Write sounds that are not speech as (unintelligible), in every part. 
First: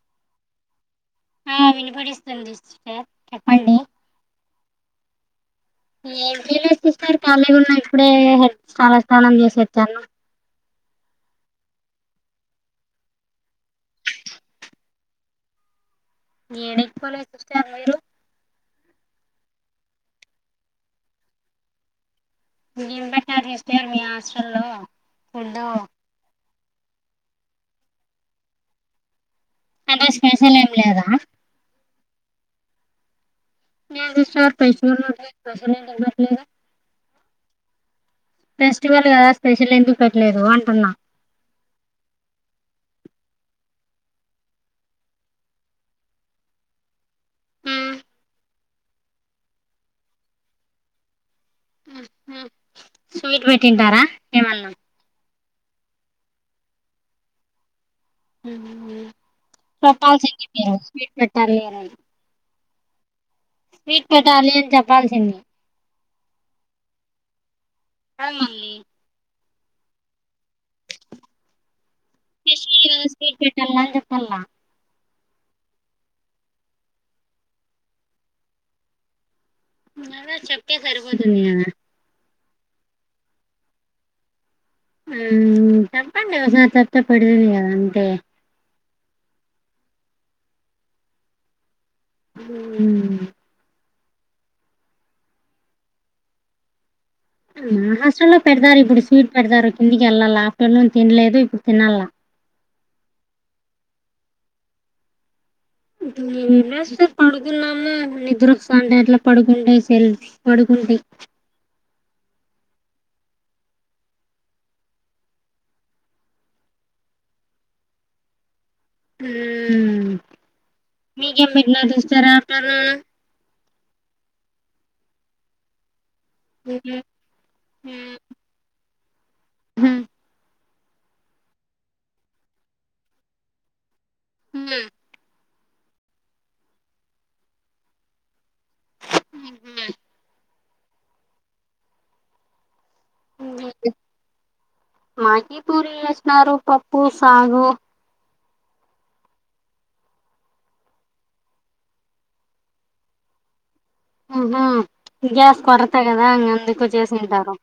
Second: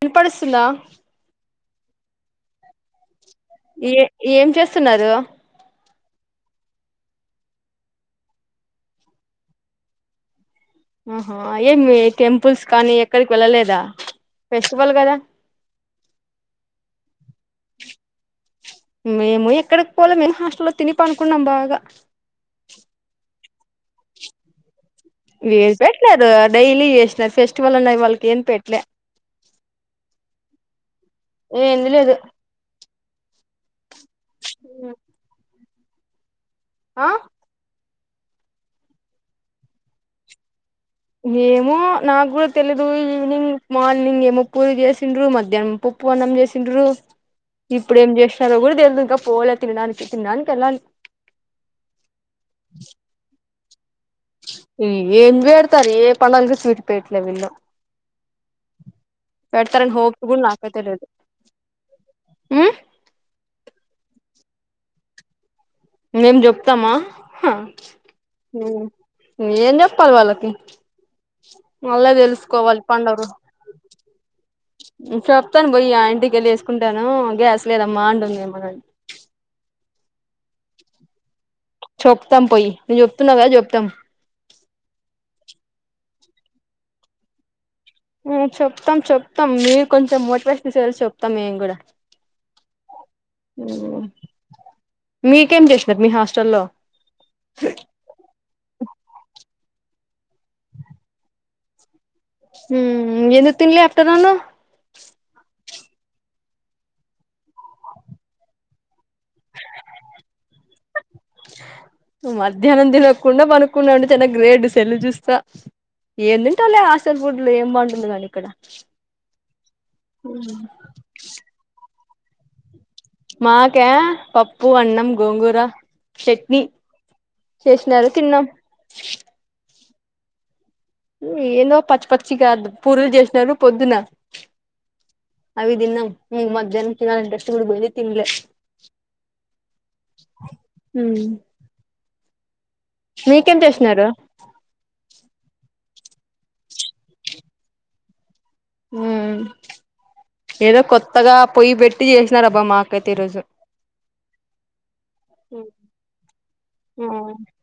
వినపడుస్తుందా ఆ వినిపడిస్తుంది సిస్టర్ చెప్పండి ఏ ఏం చేస్తున్నారు ఏం సిస్టార్ ఖళీ గున్న ఇప్పుడే హెడ్ తలా స్నాానం చేసేచ్చాను ఆహా ఏమి టెంపుల్స్ కానీ ఎక్కడికి వెళ్ళలేదా ఫెస్టివల్ కదా ఏడికిపోలే (unintelligible) మీరు మేము ఎక్కడికి పోలే మేము హాస్టల్లో తిని ప అనుకున్నాం బాగా ఏం పెట్టారు చెప్తే మీ హాస్టల్ల్లో ఏం పెట్టలేరు డైలీ వసిన ఫెస్టివల్ ఉన్నాయి వాళ్ళకి ఏం పెట్లే అంటే స్పెషల్ ఏం లేదా ఏంది లేదు న సార్ పైస ఉ పైసా మట్లేద ఆ ఫెస్టివల్ కదా స్పెషల్ ఎందుకు పెట్టలేదు అంటున్నా మేము నాకు కూడా తెలిదు ఈవినింగ్ మార్నింగ్ ఏమో పూజ చేసిండ్రు మధ్యాహ్నం పు పోనం చేసిండ్రు ఇప్పుడ ఏం చేస్తున్నారో కూడా తెలిదు ఇంకా పోలే తినడానికి తినడానికి వెళ్ళాలి (unintelligible) తింటారా ఏ ఏం పెడతారు ఏ పండగలకి స్వీట్ పెట్లే వీళ్లు హోప్స్ చెప్పాల్సింది మీరు స్వీట్ పెట్టాలి అని ఉ స్వీట్ పెట్టాలి అని చెప్పాల్సింది మేం చెప్తామా హా కాదు మళ్ళీ ఏం చెప్పాలి వాళ్ళకి వాళ్ళే జస్ట్ తెలుసుకోవాలి పండరు స్వీట్ పెట్టాల అని చెప్పాల చెప్తాను పోయి ఇంటికి వెళ్ళి వేసుకుంటాను గ్యాస్ లేదమ్మా ఉంటుంది మ అదే చెప్తే సరిపోతుంది కదా చోపతాం పోయి నువ్వు చెప్తున్నావ్ కదా చెప్తాం ఉ తప్పదు కదా (unintelligible) చెప్తాం చెప్తాం మీరు కొంచెం మోటివేషన్సయల్ చెప్తాం మేము కూడా మ్మ్ మీకేం చేసినరు మీ హాస్టల్లో మా హాస్టల్లో పెడతారు ఇప్పుడు స్వీట్ పెడతారు కిందికి వెళ్ళాలా ఆఫ్టర్నూన్ తినలేదు ఇప్పుడు తినల్ల మ్మ్ ఎందుకు తిన్ల ఆఫ్టర్నూన్ తినేసి పనుకుందామా నిద్రొస్తుంటే అట్లా పడుకుంటా సెల్ పడుకుంటాయి నువ్ మధ్యాహ్నం తెలియకుండా పనుకున్నా అండి చిన్న గ్రేడ్ సెల్లు చూస్తా ఏం తింటావులే హాస్టల్ ఫుడ్ ఏం బాగుంటుంది కానీ ఇక్కడ ఊ మీకేం పెట్టినారు చూస్తారా హాస్టల్ మాకా పప్పు, అన్నం, గోంగూరా చట్నీ చేసినారు తిన్నాం హు ఏందో పచ్చి పచ్చి కాదు పూరీలు చేసినారు పొద్దున ఉ అవి తిన్నం మధ్యాహ్నం తినాలన్న ఇంట్రెస్ట్ పోయింది తిన్లే హు మీకెంత ఏసినారు మాకి పూరి యేసినారు పప్పు, సాగు ఉ ఏదో కొత్తగా పొయ్యి పెట్టి చేసినార అబ్బా మాకైతే ఈ రోజు అవున గ్యాస్ కొరతా కదా అ అందుకు చేసింటారు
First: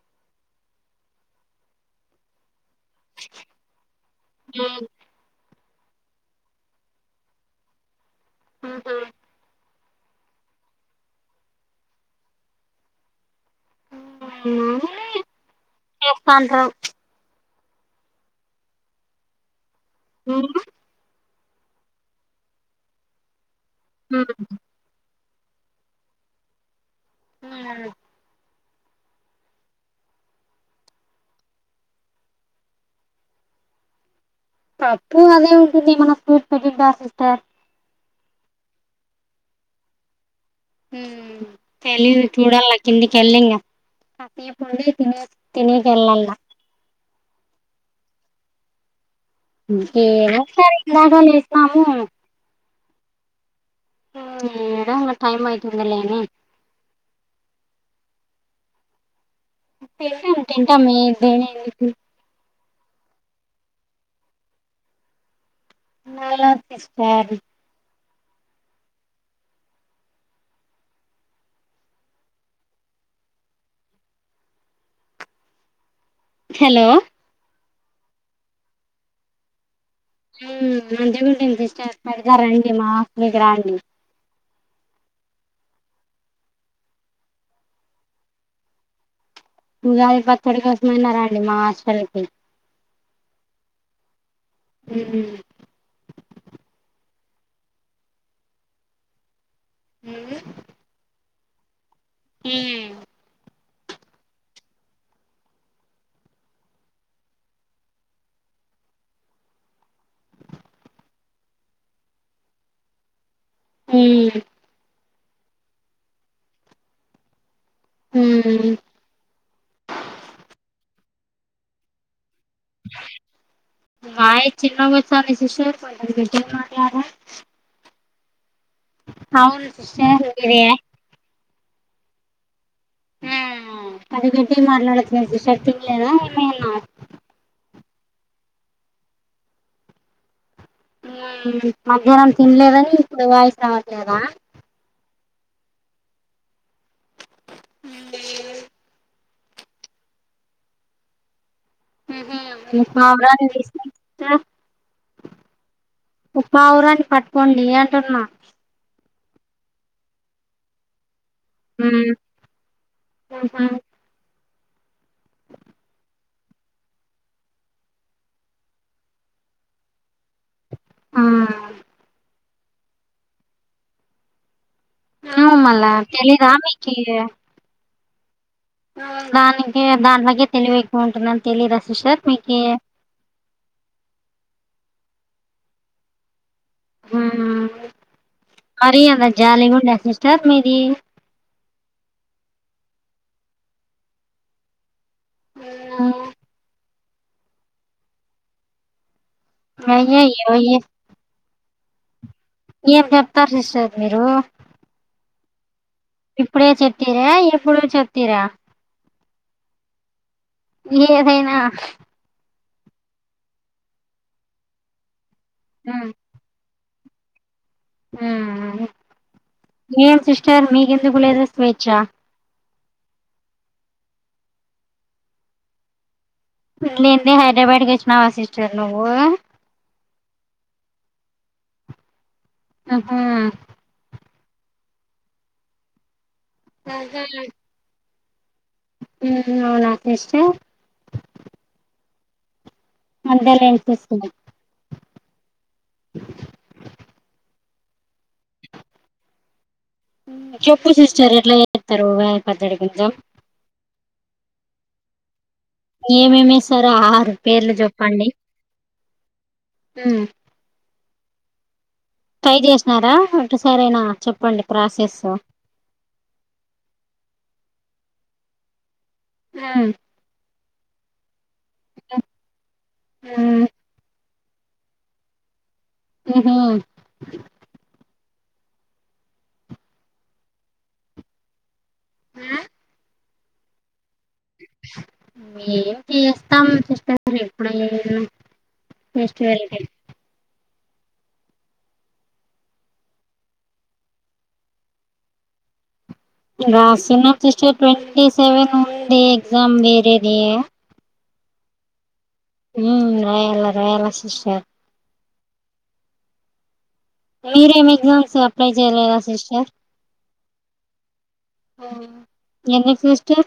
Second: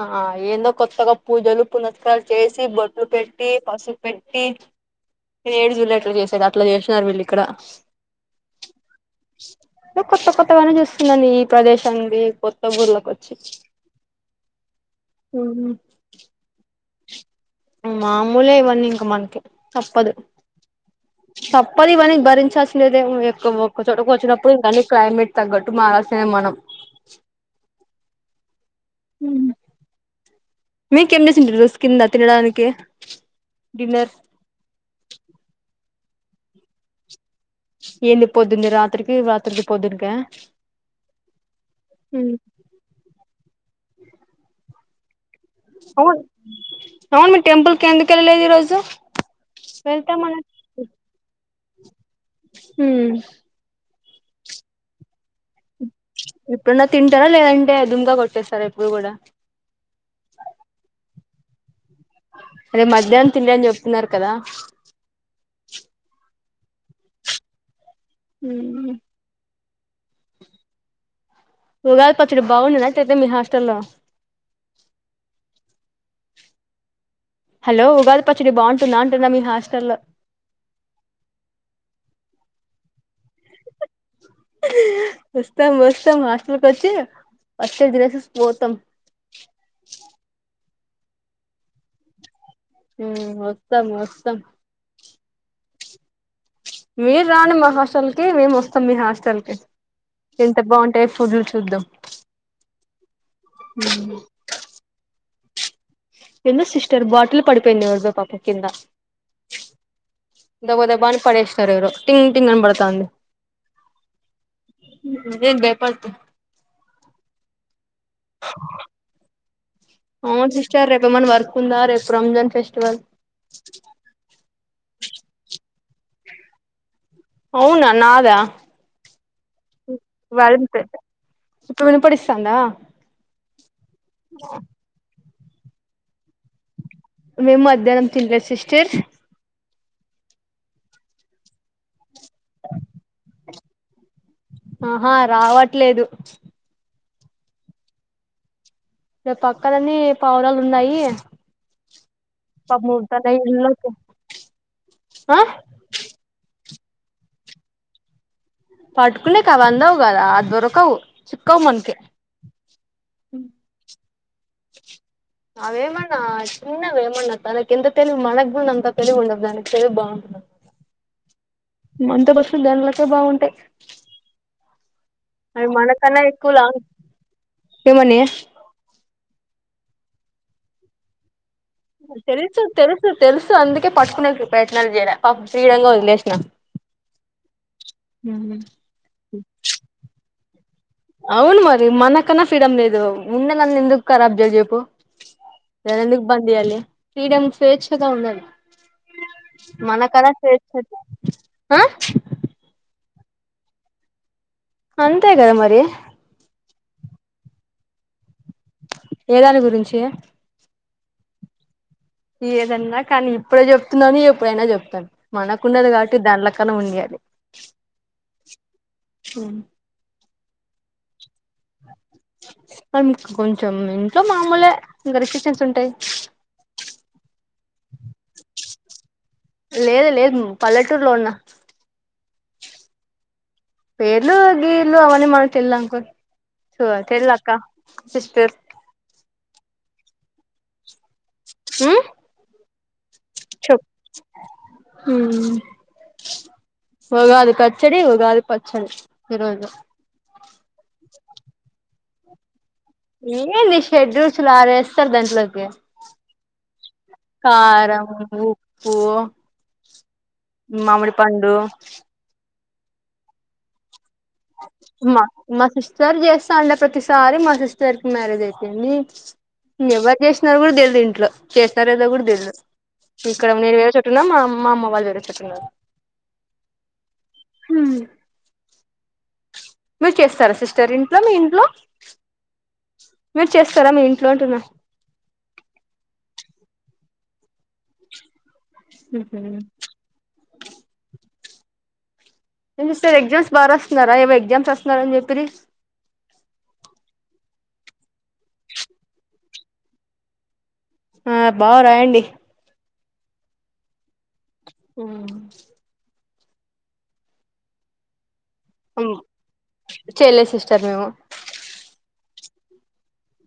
ఆ ఏందో కొత్తగా పూజలు పునస్కారం చేసి బొట్లు పెట్టి పసుపు పెట్టి నను ఏడు జుల్లు అట్లా చేసాది అట్లా చేసినన్నారు వీళ్ళు ఇక్కడ అ హ కొత్త కొత్తగానే చూస్తున్నాం ఈ ప్రదేశానికి కొత్త ఊళ్ళక వచ్చి ఉ కొంతఅంతరం మాముూలేవన్నీంక మనకి తప్పదు తప్పదు ఇవన్న భరించాల్స లేదే ఒక్క చోటకు వచ్చినప్పుడు ఇ కానీ క్లైమేట్ తగ్గట్టు మారాల్సిన మనం ఉ హ మీకం చి రుస్ కింద తినడానికి డిన్నర్ పప్పు అదే ఉంటుంది మన స్కూట్ పెట్టింటా సిస్టర్ ఎందు పోద్దుంది రాత్రికి రాత్రికి పోద్దుక ఉ తెలిదు చూడాలి కిందికి వెళ్ళింగా అవును అవును మీ టెంపుల్ క ఎందుకు వెళ్ళలేదు ఈరోోజు ఇంకేమ సారు ఇందాగా లేస్తాము హ ఉ ఆడ ఇప్పుడున్న తింటారా లేదంటే దుమ్గా కొట్టేస్తారా ఎప్పుడు కూడా టంటా తంటా మ అదే మధ్యాహ్నం తింలే అని చెప్తున్నారు కదా నాల సిస్టర్ హ ఉగాది పచ్చడి బాగుండన్నట్ట అయితే మీ హాస్టల్ల్లో హలో హలో ఉగాది పచ్చడి బాగుంటుంద అంటున్నా మీ హాస్టల్లో ఉ మంచిగానే ఉంటుంది ఇష్ట పెడతారంండి మా ఆ మీకి రాడి వస్తాం వస్తాం హాస్టల్ క వచ్చి ఫస్ేినస పోతాం మన్నారాండి మా హాస్టల్ కి ఉ ఒస్తాం ఒస్తాం ఉ మీరు రాం మా హాస్టల్ కి మేము వస్తాం మీ హాస్టల్ కి ఎంత బాగుంటాయి ఫుడ్లు చూద్దాం హ ఎందుో సిస్టర్ బాటిల్ పడిపోయిందివబ పాప కింద దబ్బా దబ్బా అని పడేస్తుారు ఎవరో టింగ్ టింగ్ అని పడుతుంది హ నువ్వు ఏం భయపడకు హ అవును సిస్టర్ రేపు ఏమన్నా వర్క్ ఉందా రేపు రంజన్ వాయిస్ చిన్నగా వయసునే సిస్ర్ కొంచార అవునా నాదా అవును సిస్టర్ మీదే వాళంత ఇప్పు వినుపడిస్తాందా ఆ అది గడ్డి మార్లాడుర్ తంగ్ళనా మేము మధ్యాహ్నం తిందలే సిస్టర్ మధ్యాహ్నం తినలేదని ఇప్పుడు వాయిస్ రావట్లేదా ఆహా రావట్లేదు అంట రేపు పక్కలని పావురాలు ఉన్నాయి ఊహు పాపము తన పావురానీ ఇల్లోకి ఆ (inaudible) పావురాని పట్టుకోండి అంటున్నా. పట్కునేకి అవి అందవ్ గదా, దొరకవ్. చిక్కవ్ మన్కీ. మ్మ్ అవేమన్న చిన్నవేమన్న, తనక్ ఎంత తెలివి మనగ్ గున్నంతా, తెలివి ఉండద్ దానికి తెలి బా ఆ (unintelligible) లాకే బాగుంటాయి. అవును అవి మళ్ళా మనకన్నా తెలీదా ఎక్కులాంగ్, మీకి దానికి, దాంట్లోకి తెలివి ఎక్కువ ఉంటున్దన్ తెలుసు, తెలుసు, తెలుసు అందుకే పట్టుకునేకి ప్రయత్నాలు జేయ్ల. పాపం ఫ్రీడంగా ఓదిలేసిన. హుమ్మ్. మరి అంత జాలీగా గుండె, సిస్టర్ మీది. అవున్ మరి, మనకన్నా ఫ్రీడం లేదు, ఉండే నన్ని ఎందుక్ ఖరాబ్ జే జేప్పు. ఫ్రీడం స్వేచ్ఛగా ఉండాలి. మన కాడా అయ్యయ్యో స్వేచ్చ ఏ ఎట్లా. ఏం జేప్తార్ సిస్టార్ మీరు. అంతే గదా మరి. ఇప్పుడే చెప్తిరా, ఎప్పుడో చెప్తిరా. ఏదాని గురించి. ఏదైనా. ఏదన్నా కానీ ఇప్పుడే జెప్తున్నాను, ఎప్పుడైనా జెప్తాను. మనకున్నది కాబట్టి దాన్ లేక్ అన్న ఉంది అని. ఏం సిస్టర్ మీకెందుకు లేదు, స్వేచ్ఛ. (unintelligible) కొంచెం ఇంట్లో మామూలే, ఇంకా రిస్ట్రిక్షన్స్ ఉంటాయి. లేన్దే హైదరాబాద్ కి వచ్చినావా సిస్టర్ నువ్వు. లేదు లేదు పల్లెటూరులో ఉన్న ఉహు. (unintelligible) గి ఇల్లు అవన్నీ మనక్ తెల్ద్ అంకుల్, సో తెల్ద్ అక్క, సిస్టర్ ఉమ్ అవునా సిస్టర్. ఉ. మధ్యలో ఏం చేస్తుంది. ఉమ్, చేయాలి ఖచ్ చ్చడి, ఉగాది పచ్చడి ఈరోజు. చెప్పు సిస్టర్ ఎట్ల చెత్తారో, ఉగాది పచ్చడి. కొంచెం ఏంది షెడ్రూచులు ఆరు ఏస్తార్ దాంట్లోక్, ఏమేమిేస్తారో ఆరు పేర్లు కారం, చెప్పండి ఉప్పు ఉమ్, మామిడ్ పండు. ట్రై చేసినారా, ఒట్టసారైనా. మా మా సిస్టర్ జేస్తా ఉండే ప్రతిసారి, మా సిస్టర్ కి మ్యారేజ్ అయిపోంది. ఇంగ ఉమ్, ఎవర్ చేసినారు గుడా తెలిదు ఇంట్లో. చేస్తారేలేదో కూడా తెలీదు. ఇక్కడ ఉమ్, నేన్ వేరే చోటున్నా, మా మా అమ్మ వాళ్ళు వేరే చోటున్నారు. ఉహు. మీర్ చేస్తారా సిస్టర్ ఇంట్లో, మీ ఇంట్లో. ఉమ్. మీర్ చేస్తారా, మీ ఇంట్ మేం చేస్తాం సిస్టర్ ఎప్పుడు (unintelligible) ఫెస్టివల్ కేల్ ఈ సార్ ఎగ్జామ్స్ బాగా రాస్తున్నారా, ఏవో ఎగ్జామ్స్ రాస్తున్న అని చెప్పిరి. రాస్తున్నామ్ సిస్టర్, ట్వంటీ సెవెన్ ఉంది ఎగ్జామ్ వేరేది. ఆ బా రాయండి. ఉమ్ రాయాల, రాయాల సిస్టర్. ఉమ్. మీరేం ఎగ్జామ్స్ యాప్, అప్లై చేయలేదా, సిస్టర్. చేయలేదు సిస్టర్ మేము ఎన్న సస్టర్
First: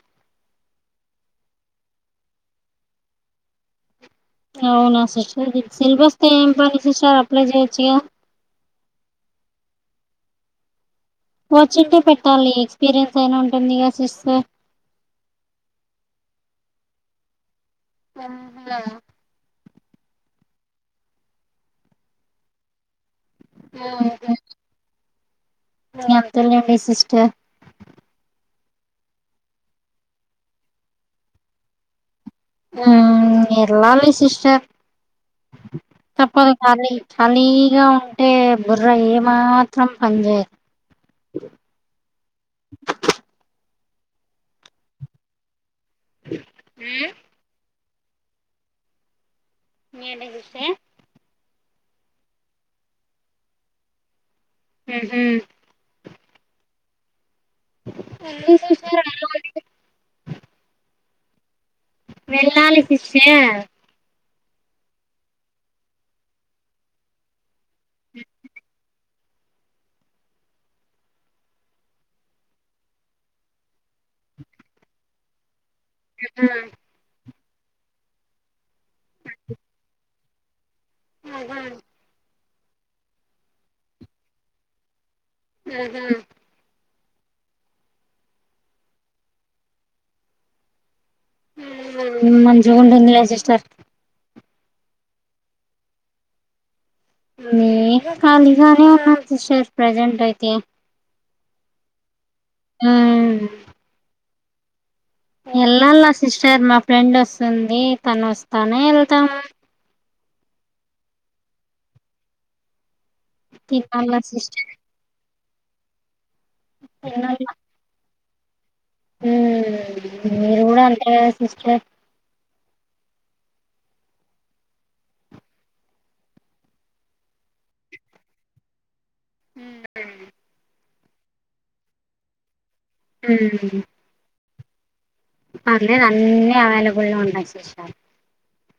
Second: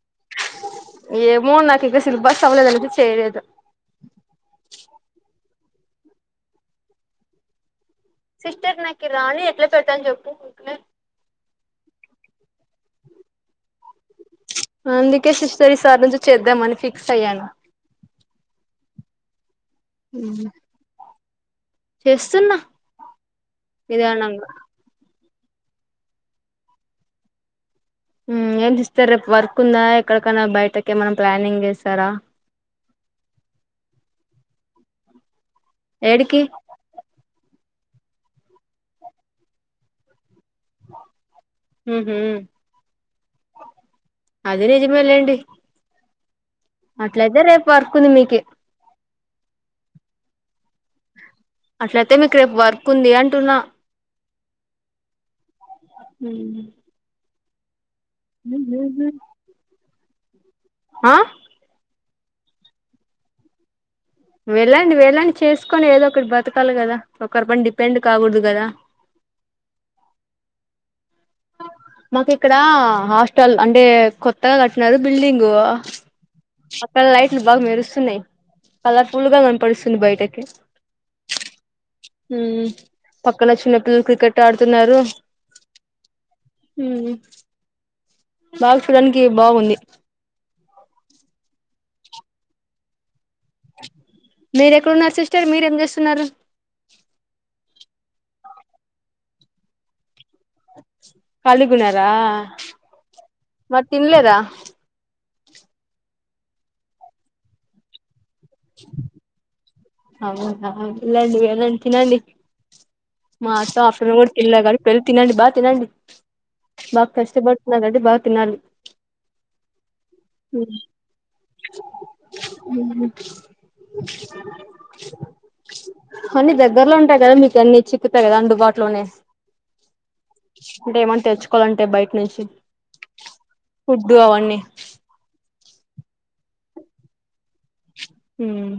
ఏమో నాకు ఇక సిల్బస్ ఎవలేదంచి చేయదు సిలబస్తో ఏం పని సిస్టర్ అప్లై చేయొచ్చుగా సిస్టర్ నాకి రాను ఎట్లా పెడుతా చెప్పు కోచింగ్ే పెట్టాలి ఎక్స్పీరియన్స్ అయినా ఉంటుంది కసిస్తే అందుకే శరి సార్ నుంచి చేద్దామని ఫిక్స్ అయ్యాను స చేస్తున్నా ఇదినాంగా ఎంతలండి సిస్టర్ ఏం చేస్తారు రేపు వర్క్ ఉందా ఎక్కడికైనా బయటకే ఏమనా ప్లానింగ్ చేస్తారా ఎర్లాలి సిస్టర్ ఏడికి చప్పప్పల్ నీ నీ ఇగా ఉంటే బుర్ర ఏమాత్రం పని చేయ హ హ అదిే నిజమేలండి అట్లయితే రేపు పర్కుంది మీక మీనేసే అట్లయితే మీకు రేపు వర్క్ ఉంది అంటున్నా హ హ అ స ఆ వెళ్ళాల శిక్ష వెళ్ళండి వెళ్ళండి చేసుకొని ఏదో ఒకటి బతకాలి కదా ఒకరి పండి పెండ్ కాకూడదు కదా మాకు ఇక్కడ హాస్టల్ అంటే కొత్తగా కట్టిన బిల్డింగ అక్కడ లైట్లు బాగా మెరుస్తున్నాయి కలర్ఫుల్ గా కనపడుస్తుంది బయట ఓకే ఆహా పక్కన చిన్న పిల్లలు క్రికెట్ ఆడుతున్నారు ఆహా బాగా చూడానికి బాగుంది మంచిగాగుంటుంది రజిస్టార్ మీర ఎక్కడన్నారు సిస్టర్ మీర ఏం చేస్తున్నారు నేం ఖాళీగానే ఉన్నాంటార్ ప్రజెంట్ అయితే కళిగుణార మ ఇన్లేద వెళ్ళాలా సిస్టర్ మా ఫ్రెండ్ వస్తుంది తను వస్తానే వెళ్తాము అవు ఇలాంటి ఎలాంతినండి మాస ఆఫ్ తినాల కూడా తిళ్ళ సిస్టర్ కానీ పెళ్ళి తినండి బాగా తినండి బాగా తినాల కష్టపడుతున్నారు అదడి బాగా తిినాలి మీరు కూడా అంతే కదా సిస్టర్ అ అన్నిీ దగ్గరలో ఉంటాయి కదా మీకు అన్ని చిక్కుతాయి కదా అందుబాటులోనే హ అంటే ఏమన్నా తెచ్చుకోవాలంటే బయట నుంచి ఫుడ్ అవన్నీ అలేదు అన్నీ అవైలబుల్ గా ఉన్నాయి చష మ్మ్